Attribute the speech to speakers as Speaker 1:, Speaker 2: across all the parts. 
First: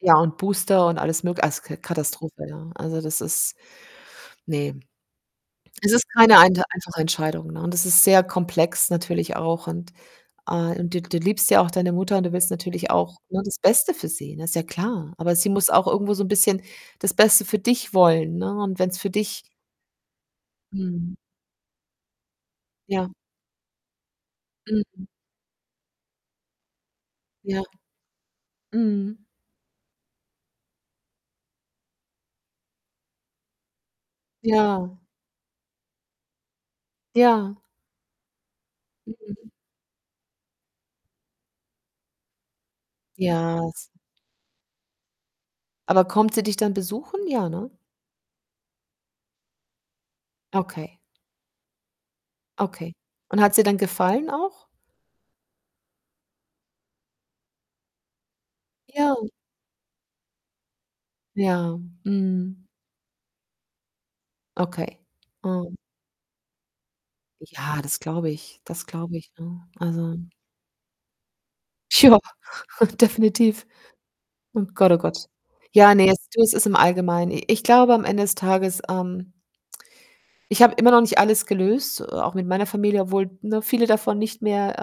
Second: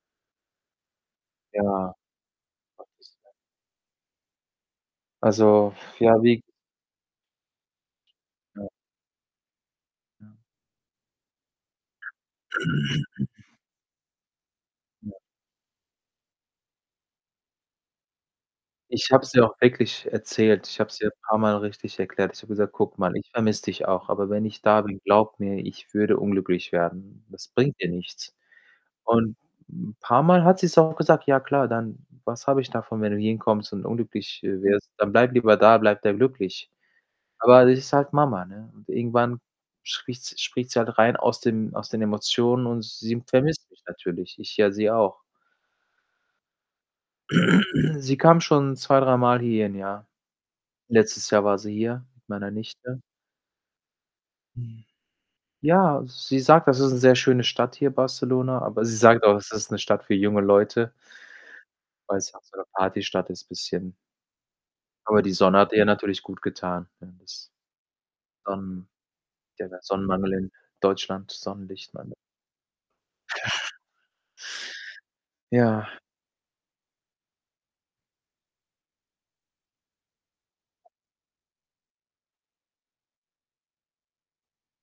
Speaker 1: Ja und Booster und alles mög also, K
Speaker 2: Ja.
Speaker 1: Katastrophe, ja.
Speaker 2: Was
Speaker 1: Also,
Speaker 2: ist
Speaker 1: das
Speaker 2: [unintelligible]
Speaker 1: ist, ne.
Speaker 2: Also,
Speaker 1: Es ist
Speaker 2: ja,
Speaker 1: keine
Speaker 2: wie
Speaker 1: einde einfache Entscheidung, ne, und das ist sehr
Speaker 2: Ja.
Speaker 1: komplex natürlich auch und,
Speaker 2: Ja.
Speaker 1: äh und du du liebst ja auch deine Mutter und du willst natürlich auch, ne, das Beste für sie, ne? Ist ja klar,
Speaker 2: [unintelligible]
Speaker 1: aber sie muss auch irgendwo so 'n bisschen das Beste für dich wollen, ne, und wenn's für
Speaker 2: Ich habe es ihr
Speaker 1: dich
Speaker 2: auch wirklich erzählt. Ich habe es ihr
Speaker 1: Mhm.
Speaker 2: paarmal richtig erklärt. Ich habe gesagt: „Guck
Speaker 1: Ja.
Speaker 2: mal, ich vermisse dich auch, aber wenn ich da bin,
Speaker 1: Mhm.
Speaker 2: glaube mir, ich würde unglücklich werden. Das
Speaker 1: Ja.
Speaker 2: bringt dir nichts.“
Speaker 1: Mhm.
Speaker 2: Und 'n paarmal hat sie's auch gesagt: „Ja klar, dann was habe ich davon, wenn du hierhin kommst und unglücklich, äh, wirst?
Speaker 1: Ja.
Speaker 2: Dann bleib lieber da, bleib da glücklich.“
Speaker 1: Ja.
Speaker 2: Aber das ist halt Mama, ne, und irgendwann
Speaker 1: Mhm.
Speaker 2: spricht s spricht sie halt rein aus dem aus den Emotionen und sie
Speaker 1: Ja,
Speaker 2: vermisst mich
Speaker 1: es
Speaker 2: natürlich. Ich ja sie auch.
Speaker 1: Aber kommt sie dich dann besuchen? Ja, ne?
Speaker 2: Sie kam schon zwei dreimal hierhin, ja.
Speaker 1: Okay.
Speaker 2: Letztes Jahr war sie hier mit meiner
Speaker 1: Okay.
Speaker 2: Nichte.
Speaker 1: Und hat's ihr denn gefallen auch?
Speaker 2: Ja, sie sagt, das ist 'ne sehr schöne Stadt hier, Barcelona, aber sie
Speaker 1: Ja.
Speaker 2: sagt auch, es ist 'ne Stadt für junge Leute
Speaker 1: Ja,
Speaker 2: weil's auch so
Speaker 1: mhm.
Speaker 2: 'ne Partystadt ist bisschen.
Speaker 1: Okay.
Speaker 2: Aber die Sonne hat
Speaker 1: Mhm.
Speaker 2: ihr natürlich gutgetan, ne? Das
Speaker 1: Ja, das glaube ich. Das
Speaker 2: Sonnen
Speaker 1: glaube ich, ne?
Speaker 2: ja, der
Speaker 1: Also
Speaker 2: Sonnenmangel in Deutschland, Sonnenlichtmangel.
Speaker 1: Jo, definitiv. Oh Gott, oh Gott.
Speaker 2: Ja.
Speaker 1: Ja, ne, es du, es ist im Allgemeinen. I ich glaube, am Ende des Tages, ähm ich habe immer noch nicht alles gelöst, äh, auch mit meiner Familie, obwohl, ne, viele davon nicht mehr,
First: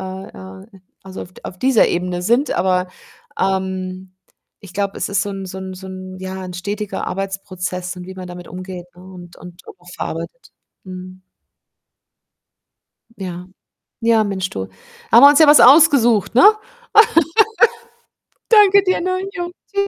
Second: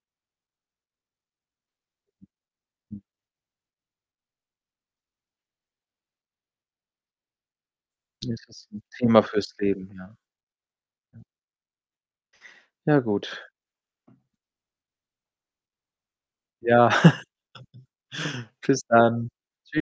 Speaker 1: äh, äh, äh also, auf d auf dieser Ebene sind, aber, ähm, ich glaube, es ist so 'n so 'n so 'n ja, 'n stetiger Arbeitsprozess und wie man
Speaker 2: Es
Speaker 1: damit
Speaker 2: ist 'n
Speaker 1: umgeht, ne,
Speaker 2: Thema
Speaker 1: und
Speaker 2: fürs
Speaker 1: und auch
Speaker 2: Leben, ja.
Speaker 1: verarbeitet.
Speaker 2: Ja.
Speaker 1: Mhm.
Speaker 2: Ja gut.
Speaker 1: Ja. Ja, Mensch du, haben wir uns ja was ausgesucht, ne?
Speaker 2: Ja, bis
Speaker 1: Danke dir, ne?
Speaker 2: dann.
Speaker 1: Jo,
Speaker 2: Tschü
Speaker 1: tschü